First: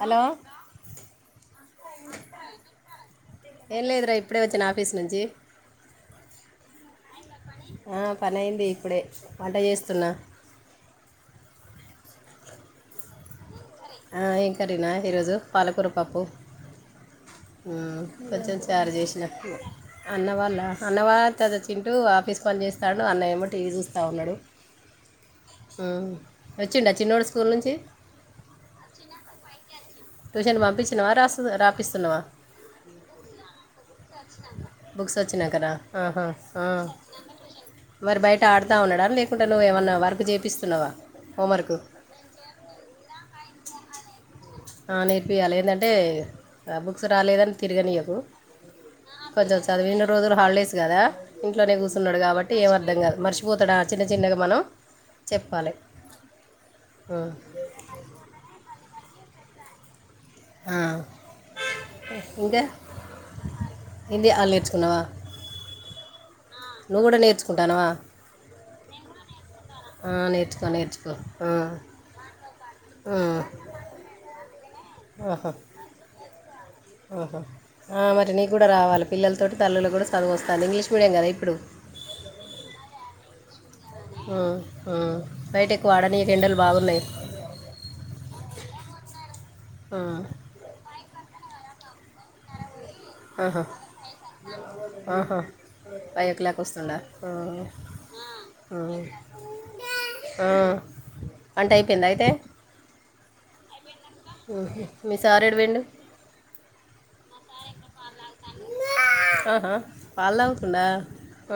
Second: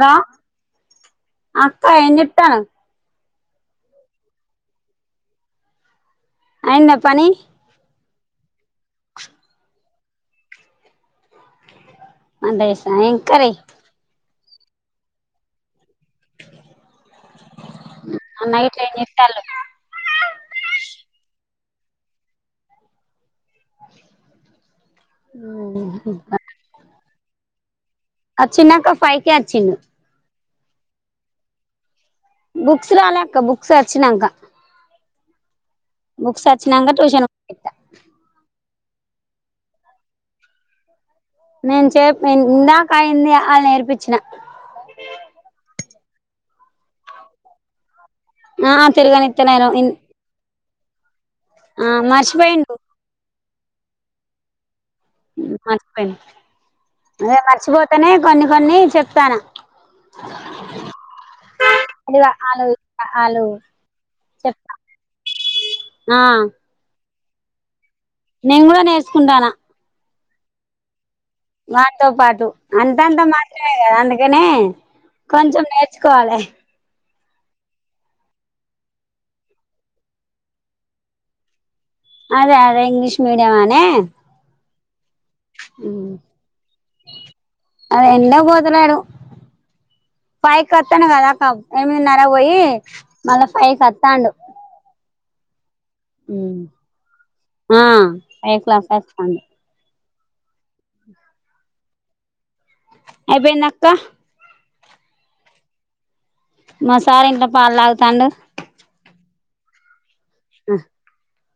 Hello అక్కా ఏంజెత్తానవ్ ఏంలేదురా ఇప్పుడే వచ్చిన ఆఫీస్ నుంచీ అయిందా పని ఆ పనయింది ఇప్పుడే వంట ఏస్తున్నా అంటే ఏంకరీ ఆ ఏంకరీనా ఈరోజు పాలకూర పప్పు ఊ కొంచం అన్న గిట్ల చారు ఏం జేషిన చేత్తాళ్ళు అన్నవాళ్ళ అన్నవాళ్ తద చింటూ ఆఫీస్ పని చేేస్తాడు అన్న ఏమో టీ వీ చూస్తా ఉన్నాడు ఊ వచ్చిండా చిన్నోడు స్కూల్ నుంచి అచ్చిండక్క ఫై కే అచ్చిండు టూషన్ పంపిస్తున్నవా రాస్తు రాపిస్తున్నవా బుక్స్ రాలే అక్క బుక్స్ వచ్చినాంక బుక్స్ వచ్చినాకనా ఆహా బుక్స్ ఆ వచ్చినాంక ట్యూషన్ పంపిత్తా మరి బయట ఆడుతా ఉన్నాడా లేకుంటే నువ్వు ఏమన్నా వర్కు చేపిస్తున్నవా నేను చెప్ నే ఇందాక అయిన్నీ అ ఆ లు నేర్పిచ్చినా ఆ నేర్పియాలి ఏందంటే ఆ బుక్స్ రాలేదని తిరగనియ్యకు ఆ కొంచెం తిరగనిత్తలేను చదివిన రోజులు హాలిడేస్ కదా ఇంట్లోనే ఆ కూసున్నాడు కాబట్టి ఏం మర్చిపోయిండు అర్ధం కాదు మర్షు పోతడా చిన్న చిన్నగా మనం ఉమ్ చెప్పాలి మర్చిపోయినా అదే మర్చిపోతేనే కొన్ని కొన్ని చెప్తానా ఆ అదివా ఆలూ ఆ ఆ లు హిందీ వాళ్ళు చెప్తా నేర్చుకున్నావా ఆ నువ్వు కూడా నేర్చుంటానావా నేను గూడా నేర్సుకుంటానా ఆ నేర్చుకో నేర్చుకో వానితో పాటూ అంతంత మాత్రమే కదా అందుకనే కొంచెం నేర్చుకోవాలి ఆహా ఆ మరి నీకు కూడా రావాలి పిల్లలతోటో తల్లులు కూడా చదువొస్తాను ఇంగ్లీష్ మీడియం కదా ఇప్పుడు అదే అదే ఇంగ్లీష్ మీడియం అనే ఆ ఆ బయట ఎక్కువ ఆడనీయకు ఎండలు బాగున్నయ్ అ ఎండకు బోతలేడు ఆ పైకొత్తేనే కదక్క ఎనిమిదిన్నరకు పోయి మళ్ళా ఆహా ఫైవ్ కి వత్తాండు ఆహా ఫైవ్ ఓ క్లాక్ వస్తుండా ఊ ఆ ఫైవ్ క్లాక్ ఊ వస్తాండు ఆ అంటే అయిపోయిందా అయితే అయిపోయిందక్క ఊహూ మీ సార్ ఎడుబోయిండు మా సార్ ఇంట్లో పాలు తాగుతాండు ఆహా పాలు తాగుతుండా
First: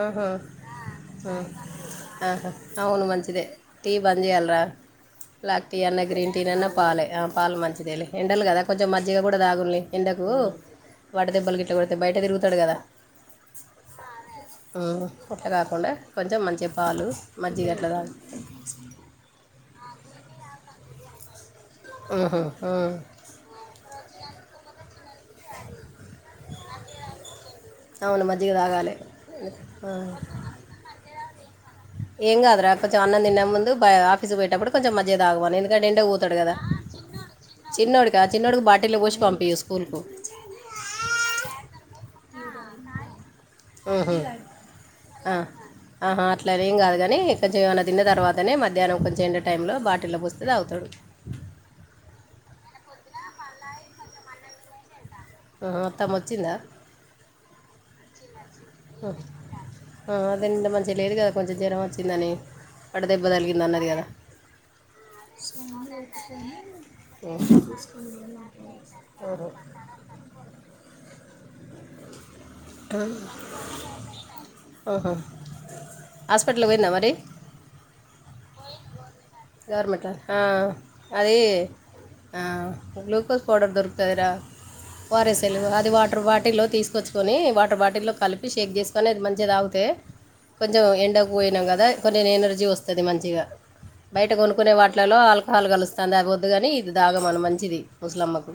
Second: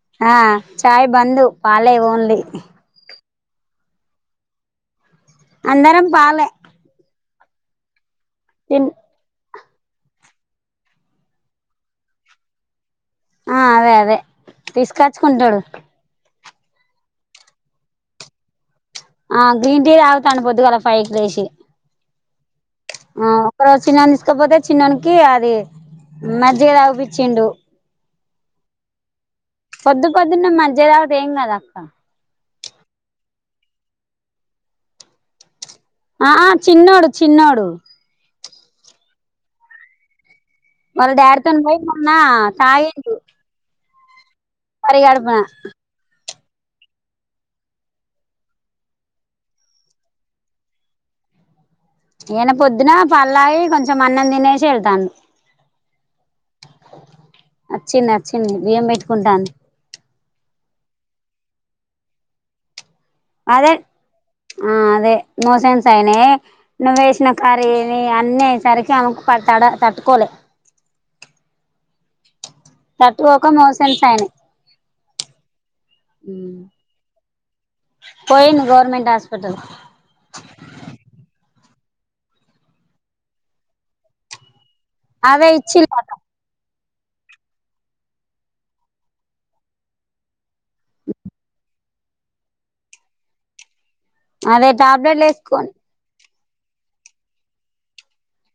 ఊహూ ఆ చాయ్ ఊ బందు పాలే ఓన్లీ ఆహా అవును మంచిదే టీ బంద్ చేయాల్రా బ్లాక్ టీ అందరం అన్నా గ్రీన్ పాలే టీననా పాలే ఆ పాలు మంచిదే లే ఎండలు కదా తిన్ కొంచెం మజ్జిగ కూడా తాగున్లే ఎండకు వాటదెబ్బలు గిట్లా కొడితే బయట తిరుగుతాడు గదా ఆ అదే అదే ఊ తీసుకచ్చుకుంటాడు కొట్టగాకుండా కొంచెం మంచిగా పాలు మజ్జగ ఎట్లా దా ఆ గ్రీన్ టీ తాగుతాండు పద్దుగాల ఫైవ్ కి లేషి ఊహూ ఊ ఆ ఒక రోజు చిన్నాను తీస్కపోతే చిన్నోనికి అది మజ్జిగ తాగుపిచ్చిండు అవును మజ్జిగ తాగాలె పొద్దు పొద్దున్నే మజ్జిగ తాగితే ఏం గదా ఏం కాదురా కొంచం అన్నం తినే ముందు బై ఆఫీసుకు పొయ్యేటప్పుడు కొంచం మజ్జిగ తాగవును ఎందుకంటే ఎం టకు ఆ పోతాడు ఆ కదా చిన్నోడు చిన్నోడు చిన్నోడికా చిన్నోడుకి బాటిల్లో పోసి పంపీయు స్కూల్ కు మళ్ళ దాడితోని పోయి మొన్న తాగిండు ఆహ పరగడపున ఆహ అట్లనేంకాదు కానీ కొంచెం ఏమన్నా తిన్న తర్వాతనే మధ్యాహ్నం కొంచెం ఎండ టైంలో బాటిల్లో పోస్తే తాగుతాడు ఈయన పొద్దున పల్లాయి కొంచెం అన్నం తినేసి వెళ్తాను ఆ మొత్తం వచ్చిందా వచ్చింది వచ్చింది బియ్యం పెట్టుకుంటాంది అదండి మంచిగా లేదు కదా కొంచెం జ్వరం వచ్చిందని వడదెబ్బ తలిగింది అదే అన్నది కదా ఆ అదే మోషన్స్ అయినాయ్ నువ్వు వేసిన ఉహు. కర్రీ అన్నీసరి చాలా ఉహు. పడతాడా తట్టుకోలే తట్టుకోక మోషన్స్ అయినాయి ఆహా హాస్పిటల్లకి పోయిందా మరి పోయింది గవర్నమెంట్ హాస్పిటల్ మట ఆ అది ఆ గ్లూకోజ్ పౌడర్ దొరుకుతాదిరా ఓ ఆర్ ఎస్ అదే సెలువు అది ఇచ్చిల్లట వాటర్ బాటిల్లో తీసుకొచ్చ తీసుకొని వాటర్ బాటిల్లో కలిపి షేక్ చేసుకొని అది మంచిగా తాగుతే కొంచెం ఎండకపోయినాం కదా కొన్ని ఎనర్జీ వస్తుంది మంచిగా బయట అదే కొనుక్కునే వాటిలలో టాబ్లెట్లు ఆల్కహాల్ వేసుకొని కలుస్తాంది అదిపోద్దుగాని ఇది దాగమన మంచిది ముుసలమ్మకు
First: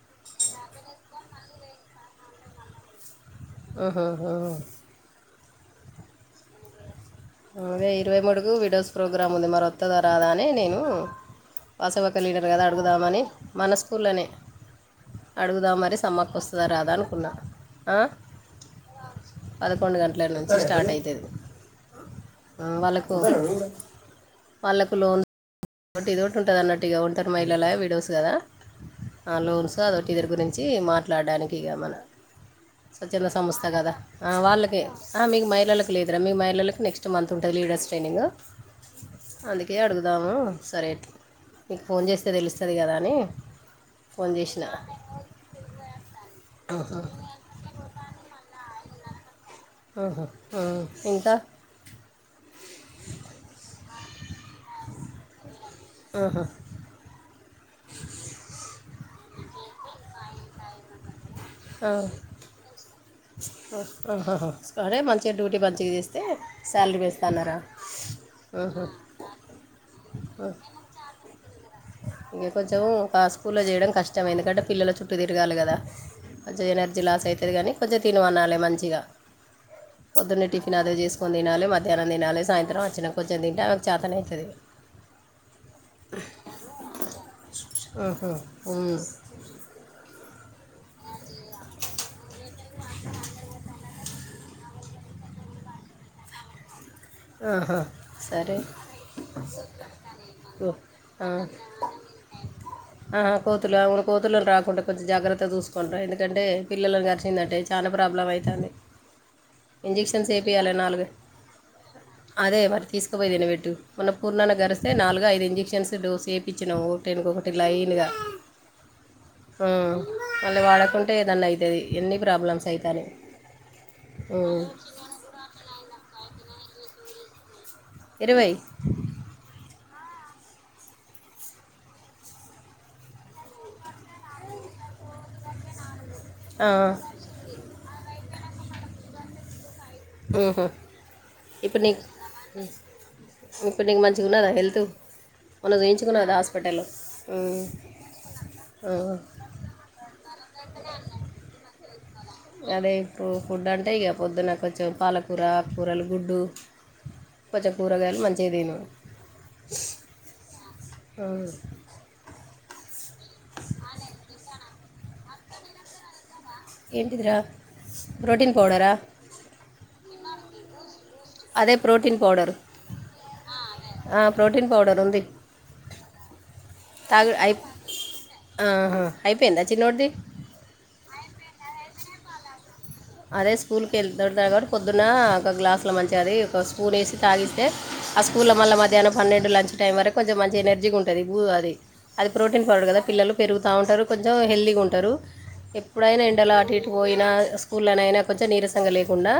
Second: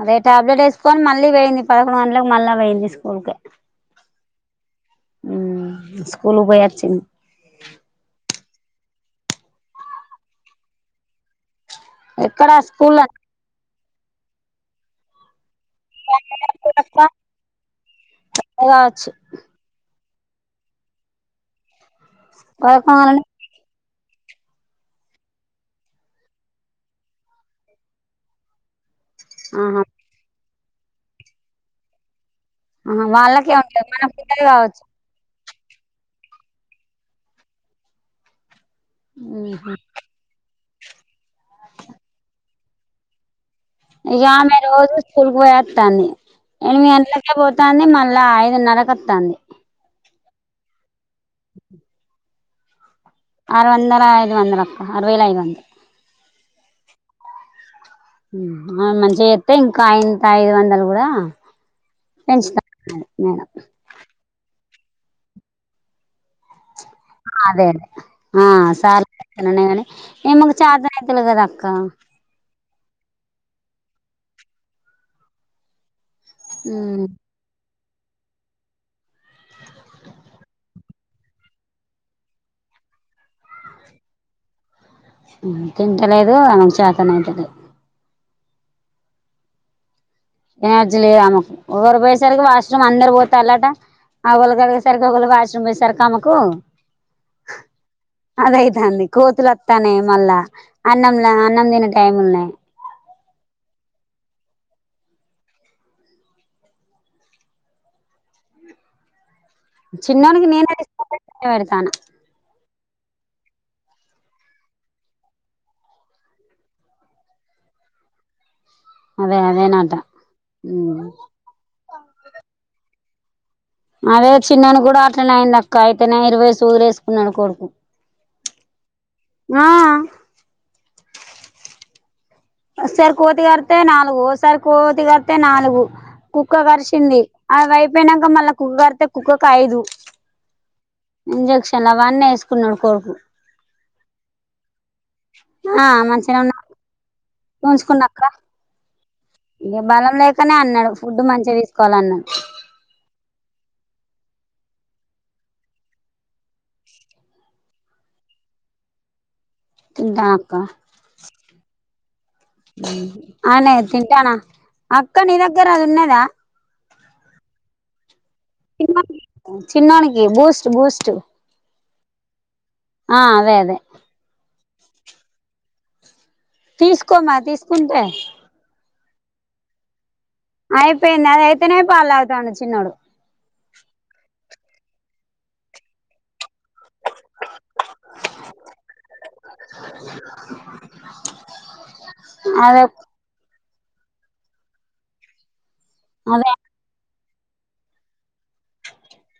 అదే టాబ్లెట్ వేసుకొని మళ్ళీ వేయింది పదకొండు గంటలకు మల్లీ వేయింది ఆహా హా మ్ ఇస్కూల్ కి పోయొచ్చింది ఇరవై మూడుకు వీడియోస్ ప్రోగ్రామ్ ఉంది మరొత్తద రాదనే నేను వాసవక్క లీడర్ ఎక్కడ కద స్కూల్ అడుగుదామని మనస్కూల్ లోనే అడుగుదాం మరి సమ్మక్క వస్తుందా రాదా అనుకున్నా కావచ్చు పదకొండు గంటల నుంచి స్టార్ట్ అయితది ఆ వాళ్ళకు పదకొండు వాళ్ళకు లోన్ ఒకటి ఇది ఒకటి ఉంటది అన్నట్టు ఇక ఒంటరి మహిళల విడోస్ కదా ఆ లోన్స్ ఆహా అదోటి ఇద్దరు గురించి మాట్లాడడానికి ఇక మన ఆహా స్వచ్చంద వాళ్ళకే సంస్థ ఉంటది కదా మనకు ఆ ఉండదు వాళ్ళకి కావచ్చు ఆ మీకు మహిళలకు లేదురా మీ మహిళలకు నెక్స్ట్ మంత్ ఉంటుంది లీడర్స్ ట్రైనింగ్ అందుకే అడుగుదాము సరే మీకు ఫోన్ చేస్తే తెలుస్తది కదా అని ఇక ఫోన్ మే చేసిన రోజు స్కూల్కి పోయేస్తాన్ని ఎనిమిది ఆహా, గంటల అ పోతాంది మళ్ళా ఐదున్నరకొత్తాంది ఆహ ఆ ఇంకా ఆరు వందల ఐదు వందల అప్ప అరవేల ఐదు వందలు ఆహా మంచిగా చేస్తా ఇంకా అయింత ఐదు వందలు కూడా ఆ ఇన్స్ ప [unintelligible] సరే మంచిగా డ్యూటీ మంచిగా చేస్తే శాలరీ పెంచు ఆ అదే అదే ఆ సార్గానీ అన్నకాని ఎందుకు చార్జ అయితులు కదా అక్క ఇంక కొంచెం ఫాస్ట్ స్కూల్లో చేయడం కష్టం ఎందుకంటే పిల్లల చుట్టూ తిరగాలి కదా కొంచెం ఎనర్జీ లాస్ అయితాది కానీ కొంచెం తినమనాలి మంచిగా పొద్దున్నే టిఫన్ అదవి చేసుకని తినాలి మధ్యాహ్నం తినాలి సాయంత్రం అచ్చినం కొంచెం తింటే చేతన అయితది తింటలేదు ఆమెకి చేతన అయితలే ఊహూ ఉమ్ ఎనర్జీ లేదు ఆమకు ఎవరు పోయ్యేసరికి వాష్రూమ్ అందరూ పోతాల్లట ఆ వాళ్ళుకదే సరికోకుల్లు వాష్రూమ్ పోయేసరుకు ఆమెకు సరే అదైతాంది కోతులొత్తానాయ్ మళ్ళా ఆ. అన్నంలా అన్నం తినే ట్ టైమున్నే ఆహా కోతులు అవును కోతులను రాకుంటా కొంచం జాగ్రత్త చూసుకోండ్రా ఎందుకంటే పిల్లలను గరిషిందంటే చానా ప్రాబ్లం అయితాంది చిన్నొనికి నేనైతే [inaudible] పెడతానా అదే మరి తీస్కపోయి ఏదైనా పెట్టు మొన్న పూర్ణన్న గరిస్తే నాలుగు ఐదు ఇంజెక్షన్స్ డోసు ఏ పిచ్చినాం ఓటెనకొకటి లైనుగా అదే ఊ అదేనట మళ్ళీ ఉమ్ వాడకుంటే ఏదన్నా అయితది ఎన్నీ ప్రాబ్లమ్స్ అయితానయ్ అదే చిన్నాను కూడా అట్లనే అయ్యింది అక్క అయితేనే ఇరువై సూదులేసుకున్నాడు కొడుకు ఇరవై ఆ ఓసారి కోతి కరిత్తే నాలుగు ఒకసారి కోతి కరిత్తే నాలుగు కుక్క ఆ, కరిచింది అవి అయిపోయినాంక మళ్ళా కుక్క కరిత్తే కుక్కకు ఐదు ఉహు. ఇప్పుడు ఇంజెక్షన్ నీకు అవన్నీ ఏసుకున్నాడు కొడుకు ఇప్పుడు నీకు మంచిగున్నదా హెల్తు మొన్న ఆ చూయించుకున్నావు గదా మంచిగానే ఉన్నా హాస్పిటల్ ఉంచుకున్నా అక్క ఇంక బలం లేకనే అన్నాడు ఫుడ్డు మంచిగా తీసుకోవాలన్నాడు అదే ఇప్పుడు ఫుడ్ అంటే ఇగ పొద్దున కొంచెం పాలకూర ఆక్కూరలు గుడ్డు కొంచెం కూరగాయలు మంచిగా తిను తింటా అక్క ఆ అవునే తింటానా అక్కా నీ దగ్గర అది ఉన్నదా ఏంటిదిరా ప్రోటీన్ పౌడరా చిన్నోనికి బూస్ట్ బూస్ట్ అదే ప్రోటీన్ పౌడరు ఆ అదే అదే ఆ ప్రోటీన్ పౌడర్ ఉంది తాగు తీసుకోమా అయి తీసుకుంటే ఆహా అయిపోయిందా చిన్నోడిది అయిపోయింది అది అయితేనే పాలు తాగుతాండు చిన్నోడు అదే స్కూల్ కెళ్తుంటారు కాబట్టి పొద్దున్న ఒక గ్లాస్ లో మంచిగా అది ఒక్క పూనేసి తాగిస్తే ఆ స్కూల్ ల మళ్ళీ మధ్యానం పన్నెండు లంచ్ టైం వరకు కొంచెం మంచి ఎనర్జీగుంటది బూ అది అది ప్రోటీన్ అదే పౌడర్ కదా పిల్లలు పెరుగుతా ఉంటారు కొంచెం హెల్తీగా ఉంటారు ఎప్పుడైనా అదే ఎండలో అటు ఇటు పోయినా స్కుల్లోనైనా కొంచెం నీరసంగా లేకుండా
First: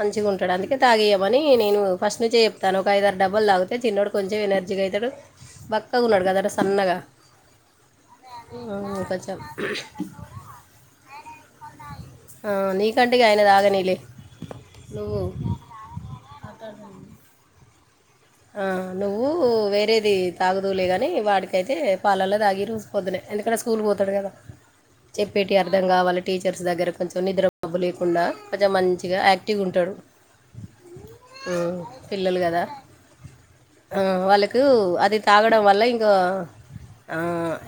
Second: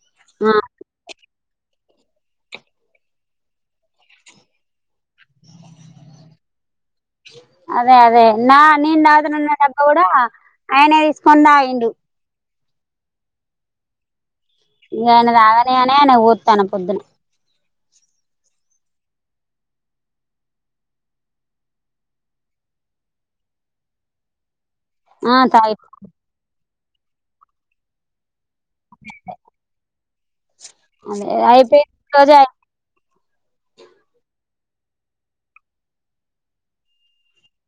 మంచిగుంటాడు ఆ అందుకే తాగియ్యమని నేను ఫస్ట్ నుంచి చెప్తాను ఒక ఐదారు డబ్బాలు తాగితే చిన్నోడు కొంచెం ఎనర్జీగయితాడు బక్కగున్నాడు కదరా సన్నగా అదే అదే నా నేను ఉమ్, కొంచెం తాగనున్న డబ్బా కూడా ఆయనే తీసుకొని తాగిండు ఆ నీ కంటే ఇగ అయన దాగనీలే ఇంగా ఆయన తగనీ అనే ఆయనకు పోత్తానా పొద్దున ఆ నువ్వు వేరేది తాగుదువులే గానీ వాడికైతే పాలల్లో తాగీ రోజు పొద్దునే ఎందుకంటే స్కూల్ కు పోతాడు కదా ఆ చెప్పేటి తాగి అర్థం కావాల టీచర్స్ దగ్గర కొంచెం నిద్ర మబ్బు లేకుండా పోదాం మంచిగా యాక్టివ్ ఉంటాడు అదే ఉ అయిపోయి ఈ రోజే పిల్లలు అయి కదా ఆ వాళ్ళకు అది తాగడం వల్ల ఇంకా ఆ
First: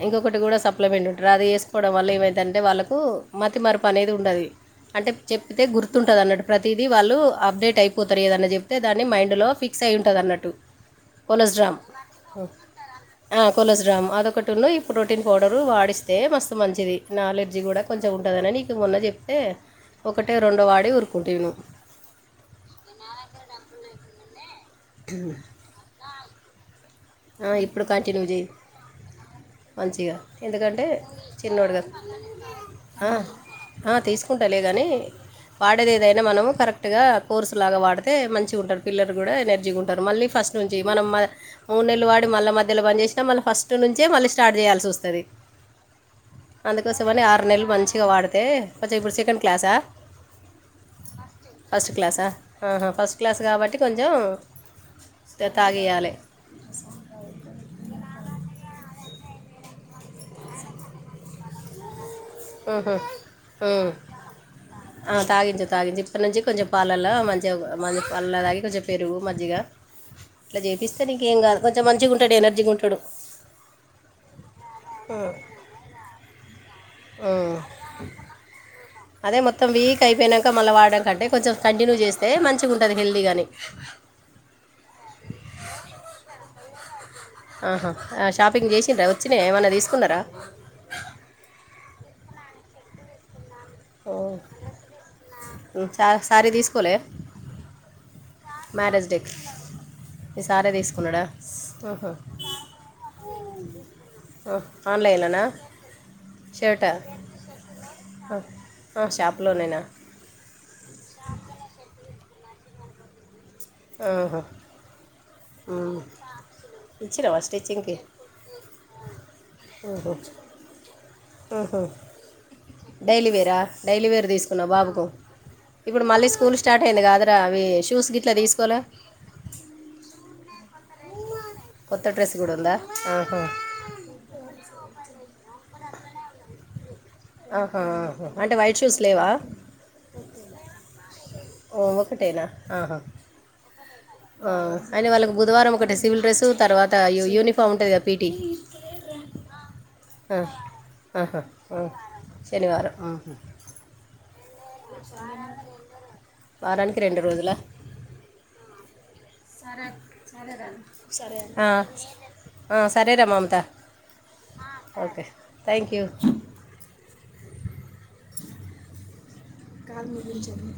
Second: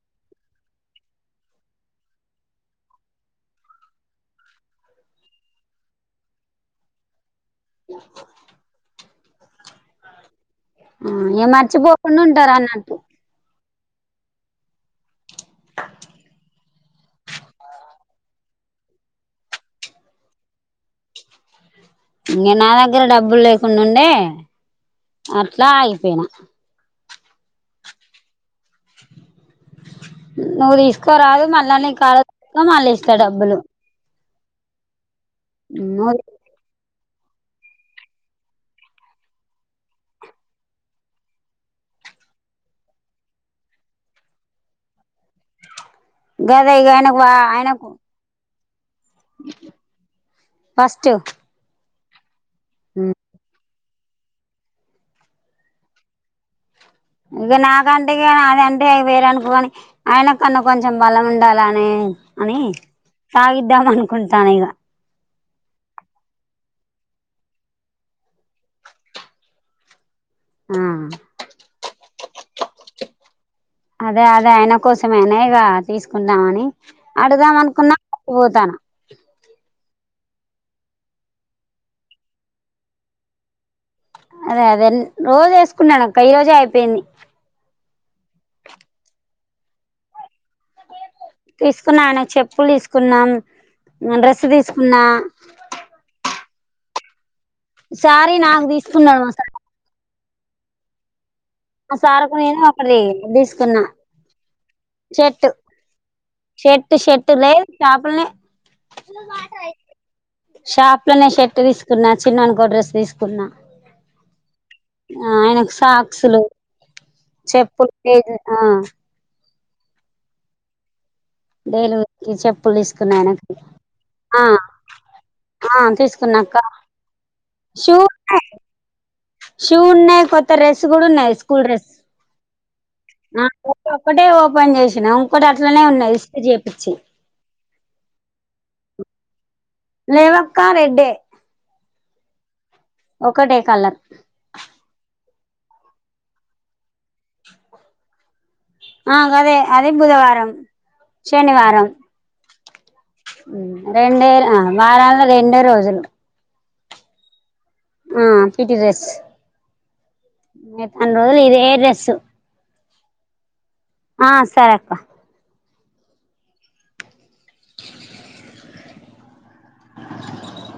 ఇంకొకటి కూడా సప్లిమెంట్ ఉంట రా అది ఏసుకోవడం వల్ల ఏమైద్దంటే వాళ్ళకు మతిమరపు అనేది ఉండది అంటే చెప్పితే గుర్తుంటది అన్నట్టు ప్రతీదీ వాళ్ళు అప్డేట్ టై పోతారు ఏదన్నా చెప్తే దాన్ని మైండ్లో ఫిక్స్ అయ్యుంటది అన్నట్టు ఊ ఏ మర్చిపోకుండా ఉంటరన్నట్టు ఆ కొలెస్రాము అదొకటిన్ను ఈ ప్రోటీన్ పౌడరు వాడిస్తే మస్తు మంచిది నాలెడ్జీ కూడా కొంచెం ఉంటాదనే నీకు మొన్న చెప్తే ఒకటో రెండో వాడి ఊరుకుంటువి నువ్వు ఇంక నా దగ్గర డబ్బులు లేకుండుండే అట్లా ఆగిపోయినా ఆ ఇప్పుడు కంటిన్యూ చెయ్ మంచిగా నువ్వు ఎందుకంటే తీసుకోరాదు చిన్నోడు మళ్ళా గా నీ కాడ మళ్ళీ ఆ ఇస్తా డబ్బులు ఆ తీసుకుంటాలే గానీ వాడేది నువ్వు ఏదైనా మనము కర క్ట్ గా కోర్సు లాగా వాడితే మంచిగుంటరు పిల్లలు కూడా ఎనర్జీగుంటారు మళ్ళీ ఫస్ట్ నుంచి మనం మద మూడు నెళ్ళు వాడి మళ్ళా మధ్యలో బంద్ చేసినా మళ్ళా ఫస్ట్ నుంచే మళ్ళీ స్టార్ట్ చేయాల్సి ఒస్తది గదే ఇగ అందుకోసమనే ఆయనకు ఆరు నెలలు ఆయనకు మంచిగా వాడితే కొంచెం ఇప్పుడు సెకండ్ క్లాసా ఫస్ట్ ఫస్ట్ క్లాసా ఆహా ఫస్ట్ క్లాస్ కాబట్టి కొంచెం త తాగియాలె ఇగ నాకంటే ఇగ అది అంటే వేరనుకోని ఆయన కన్నా కొంచెం బలం ఉండాల అని అని ఉహు, తాగిద్దాం ఉమ్. అనుకుంటానా ఇగ ఆ తాగించు తాగించు ఇప్పటి నుంచి కొంచెం పాలల్లో మంచిగా మంచి పాలల్లో తాగి కొంచెం పెరుగు మజ్జిగ ఇట్లా ఆ చేపిస్తే నీంకేం కాదు కొంచెం మంచిగుంటాడు ఎనర్జీగుంటడు అదే అదే ఆయన కోసమే అనేగా తీసుకుందామని అడుదాం ఉమ్. అనుకున్నా [inaudible] పోతానా అదే మొత్తం వీక్ అయిపోయినాంక మళ్ళీ వాడడం కంటే కొంచెం కంటిన్యూ చేస్తే మంచిగుంటది హెల్తీగా అని అదే అదే ఇన్ రోజూ వేసుకున్నాను అక్క ఈ రోజే అయిపోయింది ఆహా షాపింగ్ చేసిండ్రా వచ్చినయా ఏమన్నా తీసుకున్నరా తీసుకున్నా ఆయన చెప్పులు తీసుకున్నాం [inaudible] డ్రెస్సు తీసుకున్నా ఊ చా సారీ తీసుకోలే సారీ నా మ్యారేజ్ డే కి మీ సారే తీసుకున్నాడా ఆ సారుకు నేను అక్కడిది తీసుకున్నా ఆన్లైన్లోనా చెట్టు షర్టా షెట్టు షెట్టు దే షాపులనే షాప్లోనేనా షాప్ లోనే షెర్ట్ తీసుకున్నా చిన్నోనుకో డ్రెస్ తీసుకున్నా ఆహా ఆ ఆయనకు సాక్సులు ఇచ్చినవా స్టిచ్చింగ్ చెప్పులు కి డైలీ ఆ ఊహూ ఊహూ డైలీవేర్కి చెప్పులు తీసుకున్నా ఆయనకి డైలీవేరా డైలీవేర్ ఆ తీసుకున్నావు బాబుకు ఆ ఇప్పుడు మళ్ళీ తీసుకున్నాక్క స్కూల్ స్టార్ట్ అయింది కాదరా అవి షూ షూస్ గిట్లా ఉన్నాయి తీసుకోలా షూ ఉన్నాయి కొత్త రెస్ కూడా ఉన్నాయి స్కూల్ డ్రెస్ కొత్త కూడా ఉందా ఊ [inaudible] ఒక్కటే ఓపెన్ చేసినా ఉంకోటి అట్లనే ఉన్నయి స్టిచ్ చేపిచ్చి ఆహా ఆహా అంటే వైట్ షూస్ లేవా లేవక్క రెడ్డే ఓ ఒక్కటేనా ఆహా ఒకటే కలర్ ఆ అయినా వాళ్ళకు బుధవారం ఒకటి సివిల్ డ్రెస్సు తర్వాత యూనిఫామ్ ఉంటదిగా పీ టీ ఆ గదే అదే బుధవారం ఆహా శనివారం రండే ఆ వారలో రెండె రోజులు వారానికి రెండు రోజుల ఆ పిటి డ్రెస్ సరే అండి మిగతా అన్ని సరే రోజులు ఇదే రా సరే డ్రెస్సు అండి ఆ సరే రా మమత ఆ సరే అక్క ఓకే థ్యాంక్ యూ కాల్ ముగించండి